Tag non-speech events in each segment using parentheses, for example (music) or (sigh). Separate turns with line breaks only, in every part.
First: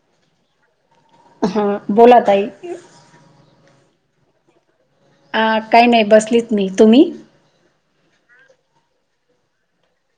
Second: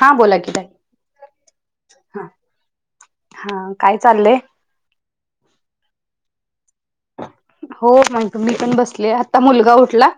हा... बोला की ताई
हा... बोला
हा
ताई
हा.. काय चाललंय?
आ... काय नई... बसलीत मी... तुम्ही?
हो... म्ह... मी पण पण बसली, आत्ता मुलगा उठला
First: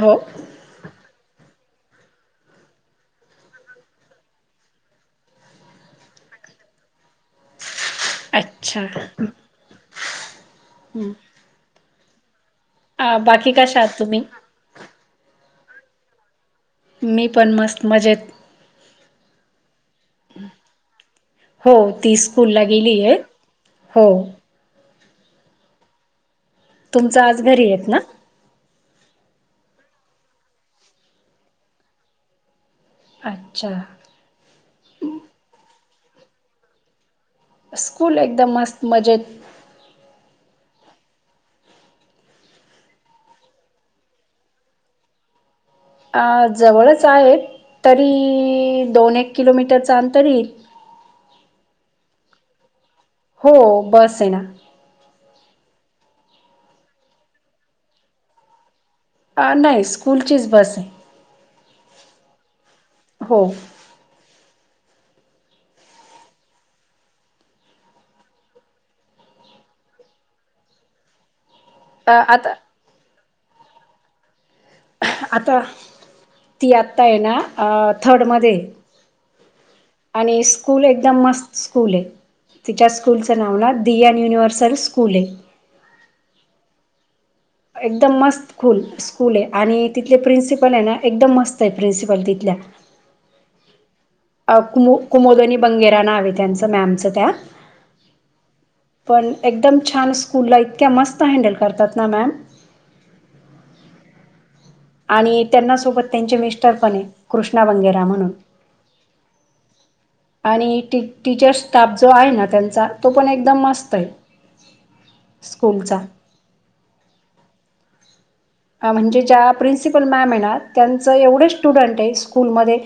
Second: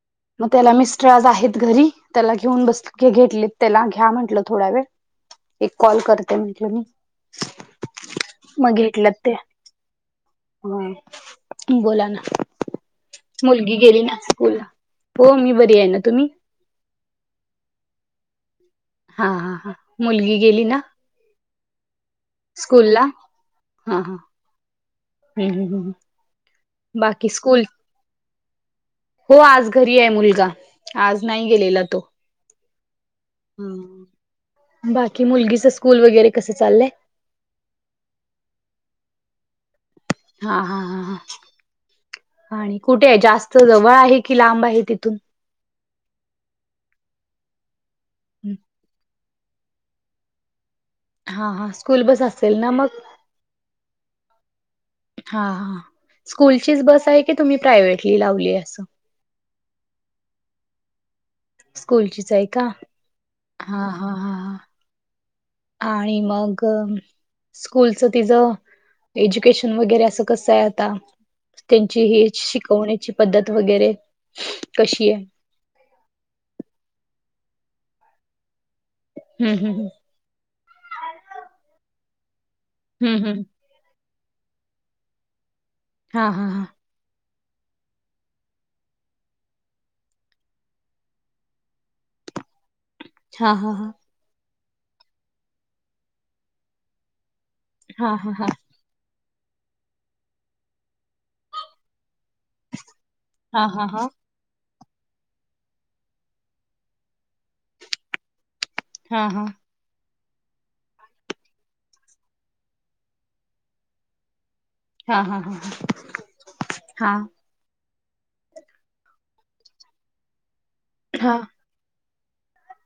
हो
मग त्याला... मिस्टर आज आहेत घरी... त्याला घेऊन बस... घेतलेत... त्याला घ्या म्हंटलं... थोडा वेळ एक कॉल करते म्हटलं मी मग
अच्छा
घेतलंत ते... हं बोला ना...
अ बाकी
मुलगी
कशा आहात
गेली ना
तुम्ही
स्कूलला... हो मी बरीए ना... तुम्ही?
मी पण... मस्त मजेत
हा, हा, हा... मुलगी गेली ना
हो... ती स्कूलला... गेलीये...
हा
हो
हम्म... हूंहूंहूं
तुमचं आज घरी हेत ना?
हो... आज घरी ए मुलगा... आज नाही गेलेला तो
अच्छा
बाकी... मुलगीचं स्कूल वगैरे... कसं चाललंय
स्कुल... एकदम मस्त... मजेत
हाहा... हा हा आणि कुठे ए? जास्त जवळ आहे कि लांब आहे तिथून?
जवळच आहे... तरी... दोन एक किलोमीटरचं अंतर येईल
हा हा... स्कूल बस असेल ना मग
हो... बस हे ना
हा हा... स्कूलचीच बस हाये की... तुम्ही प्रायव्हेटली लावली असं
अ... नाई... स्कूलचीच बस ए
स्कूलचीच ए का
हो
आ... हा... हाहा आणि मग स्कूलचं तिचं... एज्युकेशन वगैरे असं... कसं ए आता? त्यांची ही...
आता
शिकवण्याची पद्धत वगैरे... कशी ए?
आता... ती आत्ता ए ना... आ... थर्ड मध्ये ए
हूं... हूं... हूं
आणी स्कूल... एकदम मस्त स्कूल ए... तिच्या
हम्म हम्म
स्कूलचं
हम्म.
नाव ना दियान युनिवर्सल स्कूल ये.
हा-ह-हा.
एकदम मस्त. कुल स्कूल ये आणि तिथले प्रिन्सिपल हाय ना, एकदम मस्तयं प्रिन्सिपल तिथल्या
हा-हा-हा.
अ कुमू कुमोदनी बंगेरा नाव ए त्यांचं मॅमचं त्या
हा-ह-हा.
पण एकदम छान, स्कूलला इतक्या मस्त हँडल करतात ना मॅम.
हा-हा-हा.
आणि त्यांना सोबत त्यांचे मिस्टर पनयेत कृष्णा बंगेरा म्हणून
हा-हा.
(inaudible) आणी टी टीचर स्टाफ जो आहे, ना त्यांचा तो पण एकदम मस्तयं
हा-हा-हा-ह हा.
अ म्हणजे ज्या प्रिन्सिपल मॅमए ना, त्यांचं
हा हा.
एवढं स्टुडंट हाय स्कूलमध्ये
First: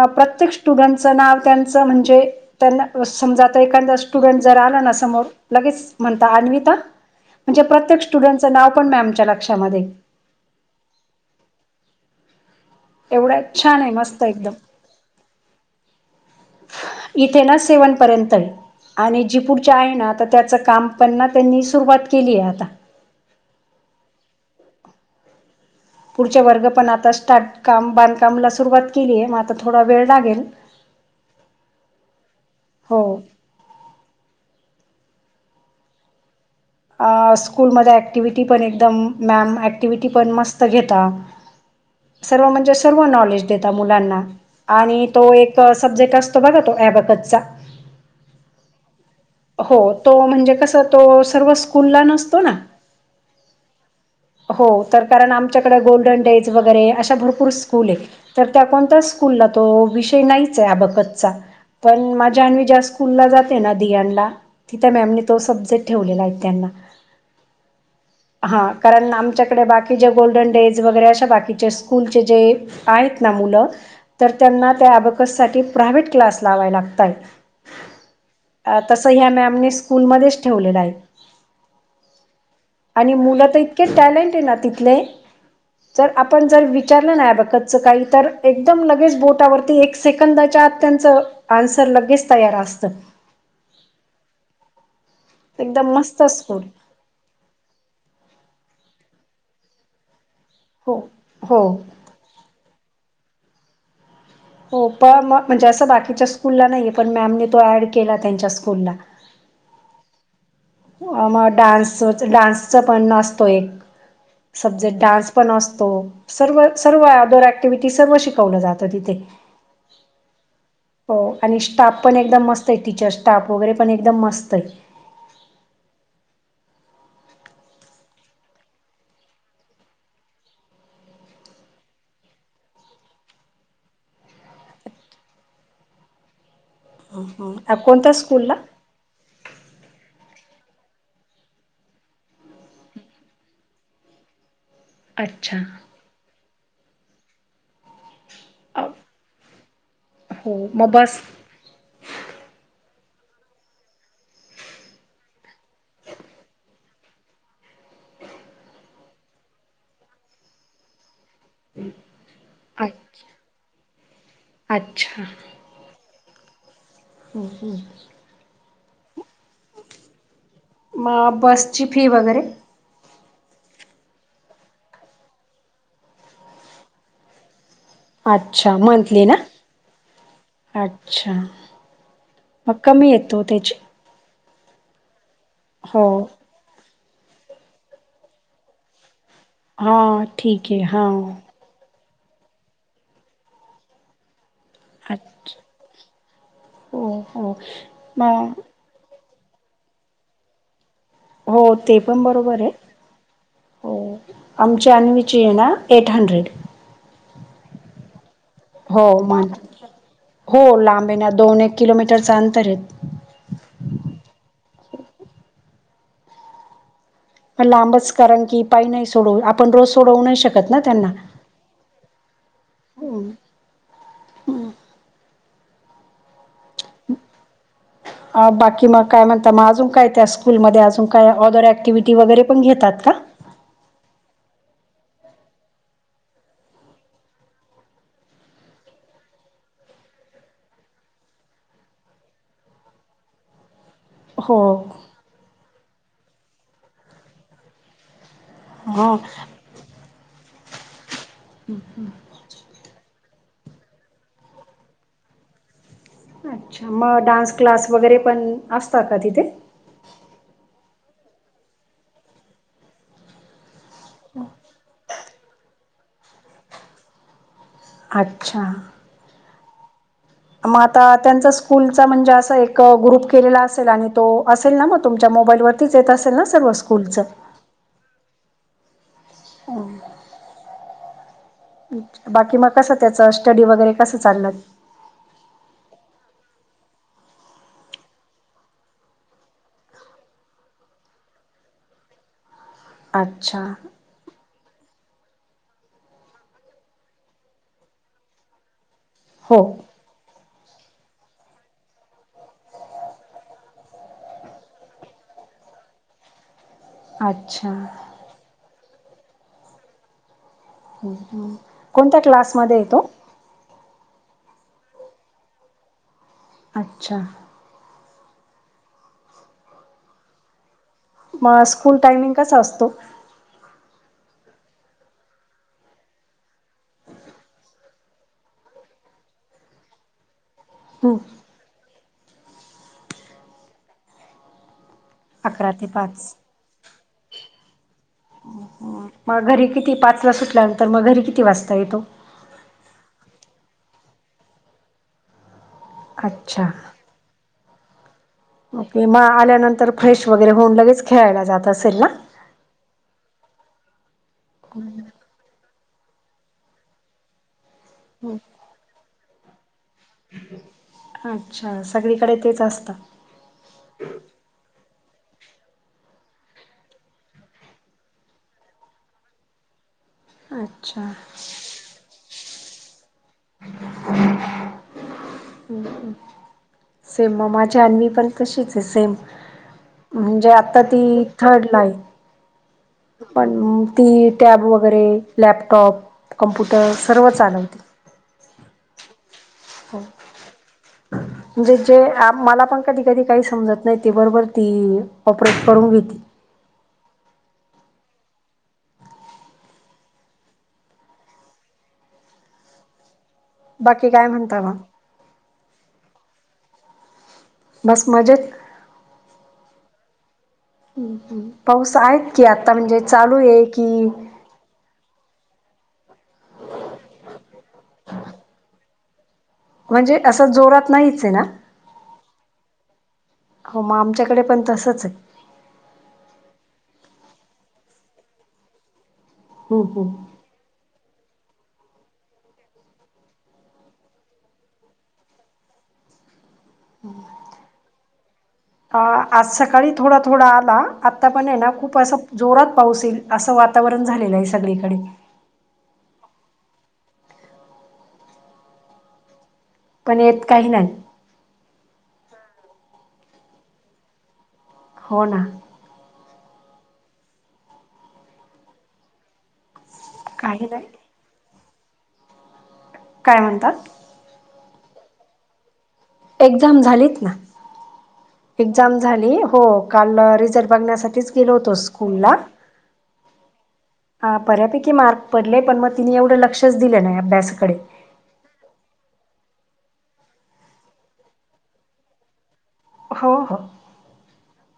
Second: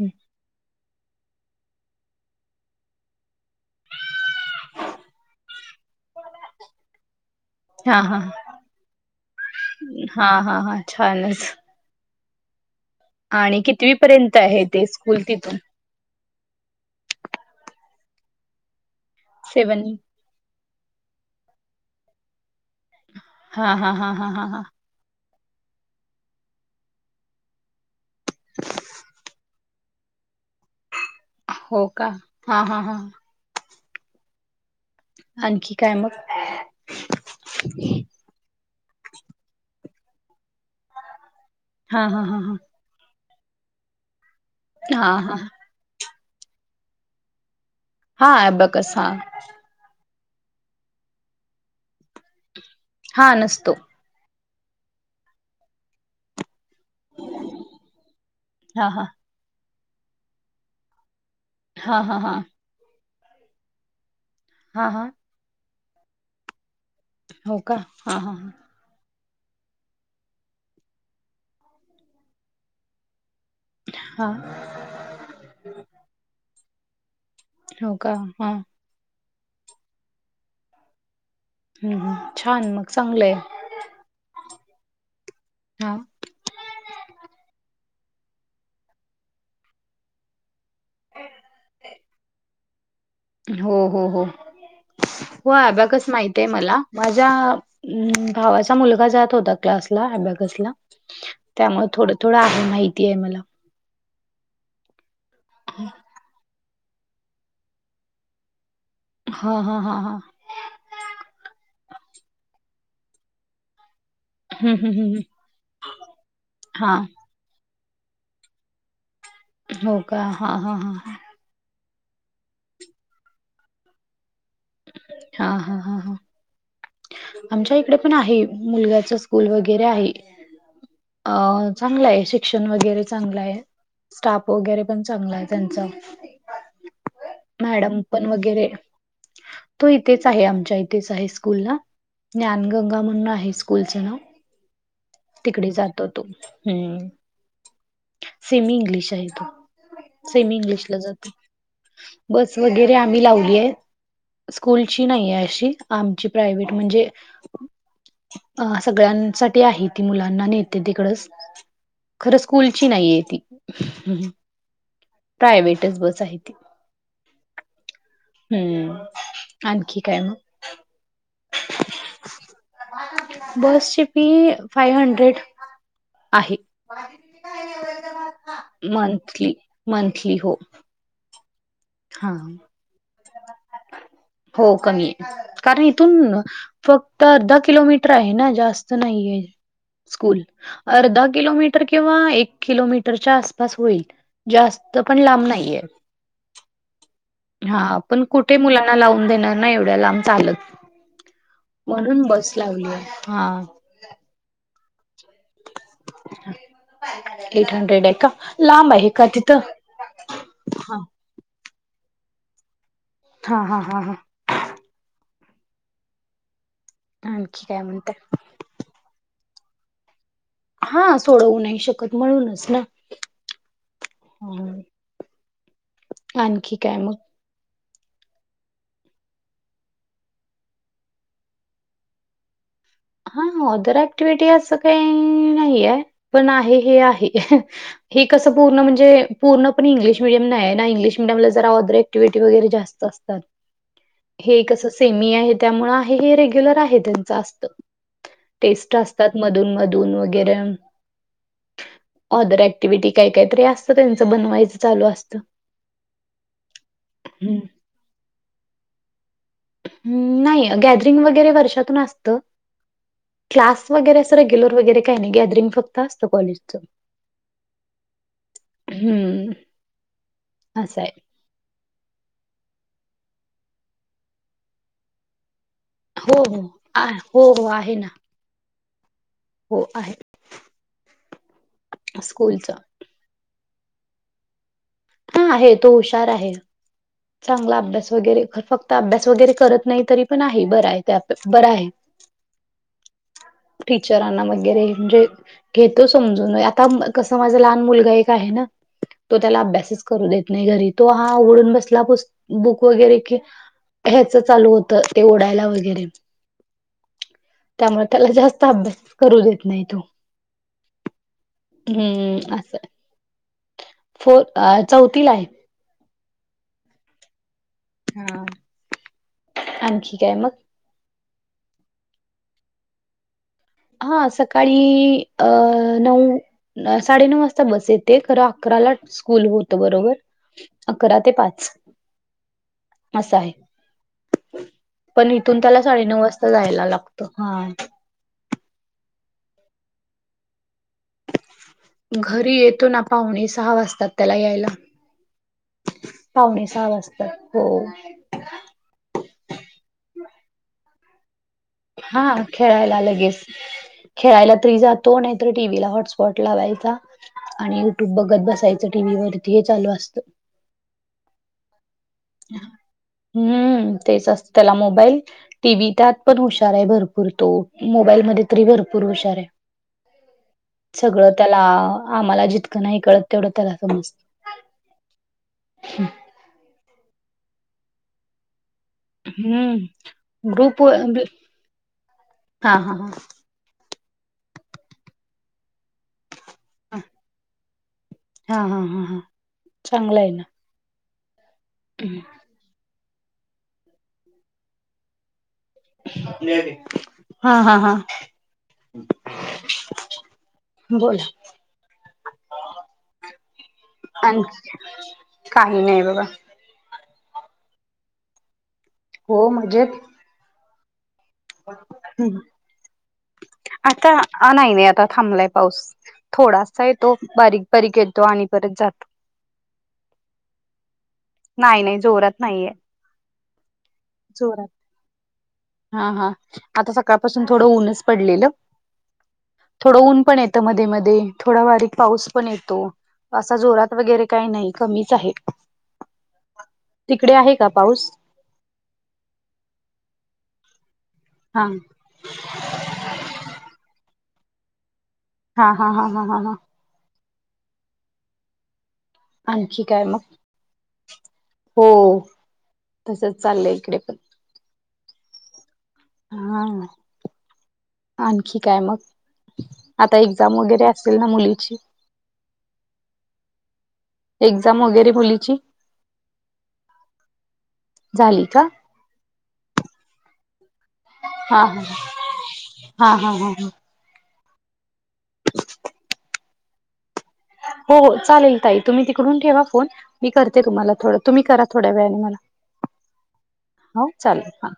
हम्म.
प्रत्येक स्टुडंटचं नाव त्यांचं म्हणजे त्यांना अ समजा आता एखांदा स्टुडंट जर आला ना, समोर लगेच म्हणता आणवीता म्हणजे प्रत्येक
हा
स्टुडंटचं नाव पण मॅमच्या लक्षामध्ये
हा-हा-हा छानच.
एवढं
आणि
छान आहे
कितवी
मस्त
पर्यंत
एकदम
आहे ते स्कूल तिथून
इथे ना सेवन पर्यंतय आणि जी पुढच्या
सेवन
आहे ना तर त्याचं काम पण ना त्यांनी सुरुवात केली आहे आता
हा-हा-हा-हा-हा-हा.
पुढचे वर्ग पण आता स्टार्ट काम बांधकामला सुरुवात केलीय, म आता थोडा वेळ लागेल.
हो का हा-हा-हा.
हो
आणखी काय मग?
अ स्कूलमध्ये ऍक्टिव्हटी पण एकदम मॅम, ऍक्टिव्हटी पण मस्त घेता.
हा हा हा
सर्व
हा
म्हणजे सर्व नॉलेज देता मुलांना आणि
हा
तो
हा
एक सबजेक्ट अस- तो बघा तो ॲबॅकसचा
हा ॲबॅकस हां.
हो तो म्हणजे कस तो सर्व स्कूलला नसतो ना.
हा नसतो.
हो तर, कारण आमच्याकडे गोल्डन डेज वगरे- त भरपुर स्कुल ए, तर त्या
हा हा
कोणत्याच स्कूलला तो विषय नाईचए ॲबॅकचा
हा
पण
हा हा
माझीअन्वी ज्या स्कूल ला जाते ना, दियान ला
हा
तिथे
हा
मॅमनी तो सब्जेक्ट ठेवलेला आहे. त्यांना-
हो का हा-हा-हा.
हां कारण आमच्याकडे बाकी जे गोल्डन डेज वगैरे, अशा बाकीचे स्कूलचे जे आहेत ना मुलं-
हा
तर त्यांना त्या अबॅकस साठी प्रायव्हेट क्लास लावाय लागताय.
हो का हा.
अ तसं ह्या मॅमने स्कूलमध्येच ठेवलेलं आहे.
हू हू. छान मग.
आणि
चांगलंय
मुलं तर इतके टॅलेंट आहे ना, तिथले
हा.
तर आपण जर विचारलंना ॲबॅकच् काही तर, एकदम लगेच बोटावरती एक सेकंदाच्या आत त्यांच आन्सर लगेच तयार असतं.
हो हो हो. हो
एकदम
अबॅकस
मस्त
माहीती आहे
स्कूल
मला माझ्या भावाचा मुलगा जात होता. क्लासला अबॅकसला.
हो हो
त्यामुळे थोडं थोडं आहे माहिती ए मला
हो पण म म्हणजे असं बाकीच्या स्कूलला नाहीये, पण मॅमने तो ऍड केला त्यांच्या स्कूलला
हा हा हा हा
अ मग डान्स डान्सच पण नसतो एक
हम्म हम्म
सब्जेक्ट
हम्म
डान्स पण असतो सर्व
हा
सर्वदो ी सर्व शिकवलं जातं तिथे
हो का हा हा हां
हो आणि स्टाफ पण एकदम मस्त आहे टीचर स्टाफ वगैरे पण एकदम मस्त आहे
हा हा हा हा आमच्या इकडे पण आहे मुलग्याच स्कूल वगैरे आहे अ चांगलं आहे शिक्षण वगैरे चांगलं आहे स्टाफ वगैरे पण चांगला आहे त्यांचा
आहे
मॅडम
कोणत्या
पण
स्कूलला
वगैरे तो इथेच आहे आमच्या इथेच आहे स्कूलला ज्ञान गंगा म्हणण आहे स्कूलचं नाव
अच्छा
तिकडे जातो तू हम्म सेमी इंग्लिश आहे तो सेमी
हो मग
इंग्लिशला
बस
जातो बस वगैरे आम्ही लावली आहे स्कूलची नाही आहे अशी आमची प्रायवेट म्हणजे अ सगळ्यांसाठी आहेत मुलांना नेते तिकडच खरं स्कूलची नाहीये
अच्छा
ती
अच्छा
प्रायवे्टच बस आहे त
ह
हम्म आणखी काय मग
मग बसची फी वगैरे
बस ची फी फाइव हंड्रेड आहे
अच्छा ना
मंथली मंथली हो
अच्छा
हा
क् कमी येतो त्याची
हो कमी आहे कारण
हो
इथून फक्त अर्धा किलोमीटर आहे ना जास्त नाही आहे
हां
स्कूल
ठीक आहे हां
अर्धा किलोमीटर किंवा एक किलोमीटर च्या आस पास होईल जास्त पण लांब
अच्छा
नाहीये
हो हो
हा पण
म
कुठे मुलांना लावून देणार नाही एवढ्या लांम्ब चालत
हो ते पण
म्हणून बस
बरोबर आहे
लावली हा
हो आमची आणवीची आहे ना एट हंड्रेड
एट हंड्रेड आहे का लांब
हो
आहे का
मान
तिथं
हो
हा
लांबी ना दोन एक किलोमीटरच अंतर आहे
हा हा हां हा आणखी काय
लांबच
म्हणताय
कारण की पाय नाही सोडवू आपण रोज सोडवू नाही शकतो
हा सोडवू नाही शकत म्हळूनच ना ह आणखी काय मग
बाकी मग काय म्हणत मग अजून काय त्या स्कूलमध्ये अजून काय ऑदर ॲक्टिव्हिटी वगैरे पण घेतात का?
हा ऑदर ॲक्टिव्हटी असं काही नाही आहे. पण आहे हे आहे. हे कसं पूणजे पूर्ण इंग्िश मिडय नाही ना इंगलिश मिडियमला जरा अदर ऍक्टिव्हटी वगैरे जास् असतात हे
हो
कसं सेमी आहे त्यामुळ आहे हे रेग्युलर आहे त्यांच असत टेस्ट
हां
असतात मधून मधून वगैरे
हं हं
ऑदर ऍक्टिव्हटी काही काहीतरी असतं. त्यांचं बनवायचं चालू असतं.
अच्छा मग डान्स क्लास वगैरे पण असता का तिथे?
नाही गॅदरिंग वगैरे वर्षातून असतं. क्लास वगैरे असं रेग्युलर वगैरे काही नाही गॅदरिंग फक्त असतं. कॉलेजचं....
अच्छा...
हं.....
मग आता त्यांचा... स्कूलचा म्हणजे असं एक ग्रुप केलेला असेल आणि तो असेल ना मग तुमच्या मोबाईलवर..... तेच येत असेल
हो
ना
हो
सर्व
आ-
स्कुलचं....
हो आहे ना..... हो आहे
बाकी मग
स्कूलचा
कस.... त्याचं स्टडी वगैरे कसं चालय?
हा आहे तो हुशार आहे... चांगला अभ्यास वगैरे फक्त अभ्यास वगैरे करत नाही तरी पण आहे बरा आहे ते बरं आहे....
अच्छा....
टीचरांना वगैरे म्हणजे.... घेतो समजून आता कस माझा लहान मुलगा एक आहे ना तो त्याला
हो
अभ्यासच.... करू देत नाही घरी तो हा उघडून बसला बुक वगैरे कि..... ह्याच चालू होतं ते ओडायला वगैरे....
अच्छा.....
त्यामुळे त्याला जास्त अभ्यास करू देत नाही तो....
कोणत्या
हम्म
क्लासमध्ये
असं
तो?
फोर चौथीला आहे.....
अच्छा.....
हा आणखी काय मग?
मग स्कूल टायमिंग कसा असतो?
हा सकाळी अ नऊ..... साडेनऊ वाजता बस येते खरं अकराला स्कूल होत बरोबर..... अकरा ते पाच असं आहे... पण इथून
अकरा
त्याला
ते
साडेनऊ
पाच
वाजता जायला लागतं हा.....
मग घरी किती पाच वाजता सुटल्यानंतर मग घरी किती वाजता येतो?
घरी येतो ना पाहुणे सहा वाजतात त्याला यायला.... पावणे
अच्छा
सहा वाजतात हो....
ओके मग आल्यानंतर फ्रेश वगैरे होऊन लगेच खेळायला जात असेल ना....
हा खेळायला लगेच खेळायला तरी जातो नाही.... तर टीव्हीला हॉटस्पॉट लावायचा आणि युट्यूब बघत बसायच टीव्ही वरती हे चालू असतं...
अच्छा सगळीकडे तेच असतं....
हं तेच असतं त्याला मोबाईल.... टी व्ही त्यात पण हुशार आहे भरपूर तो मोबाईल मध्ये तरी भरपूर हुशार आहे....
अच्छा
सगळं त्याला आम्हाला जितकं नाही कळत..... तेवढं त्याला समजत ह.....
असे ममाच्या आण्वी पण.... तशीच आहे सेम
हम्म
म्हणजे आता
ग्रुप व
ती थर्ड ला आहे.
हा हा हा
पण ती टॅब वगैरे लॅपटॉप कम्प्युटर सर्व चालवती.
हा हा हा हा चांगलं आहे ना...
जिचे मला पण कधी कधी काही समजत नाही ते बरोबर ती.... ऑपरेट करून घेते....
हा हा हा.... बोला....
(unintelligible) बाकी काय
आण
म्हणता मग
काही नाही बाबा...
बस मजेत...
हो म्हणजे
पाऊस आहेत कि आता म्हणजे चालू आहे की
हा नाही नाही आता थांबलाय पाऊस. थोडासा येतो बारीक बारीक येतो आणि परत जातो
म्हणजे असं जोरात नाहीचय ना.
नाही नाही जोरात नाहीये
हो मग आमच्याकडे पण
जोरात
तसंच आहे.
हा हा आता सकाळपासून थोडं ऊनच पडलेलं.
हम्म
थोडं
हम्म
ऊन पण येतं मध्ये मध्ये थोडा बारीक पाऊस पण येतो. असा जोरात वगैरे काही नाही कमीच आहे.
(inaudible)
तिकडे आहे का पाऊस?
अ आज सकाळी थोडा थोडा आला आता पण आहे
हा
ना खूप असं जोरात पाऊस येईल असं वातावरण झालेलं आहे सगळीकडे.
हा हा हा हा हा हां आणखी काय मग?
पण येत काही नाही
हो तसच चाललंय इकडे पण.
हो ना.
हा आणखी काय मग आता एक्झाम
काही
वगैरे
नाही
असते असेल ना मुलीची.
काय म्हणतात?
एक्झाम वगैरे मुलीची.
एक्झाम झाली.
झाली. का
एक्झाम झाली हो काल रिझल्ट बघण्यासाठीच गेलो
हा
होतो
हा
स्कूल ला.
हा हा हा हां
हा बऱ्यापैकी मार्क पडले पण मग तिने एवढं लक्षच दिलं नाही अभ्यासाकडे.
हो चालेल ताई तुम्ही तिकडून ठेवा फोन. मी करते तुम्हाला थोडं तुम्ही करा थोड्या वेळाने मला.
हो हो
हो चालेल हां.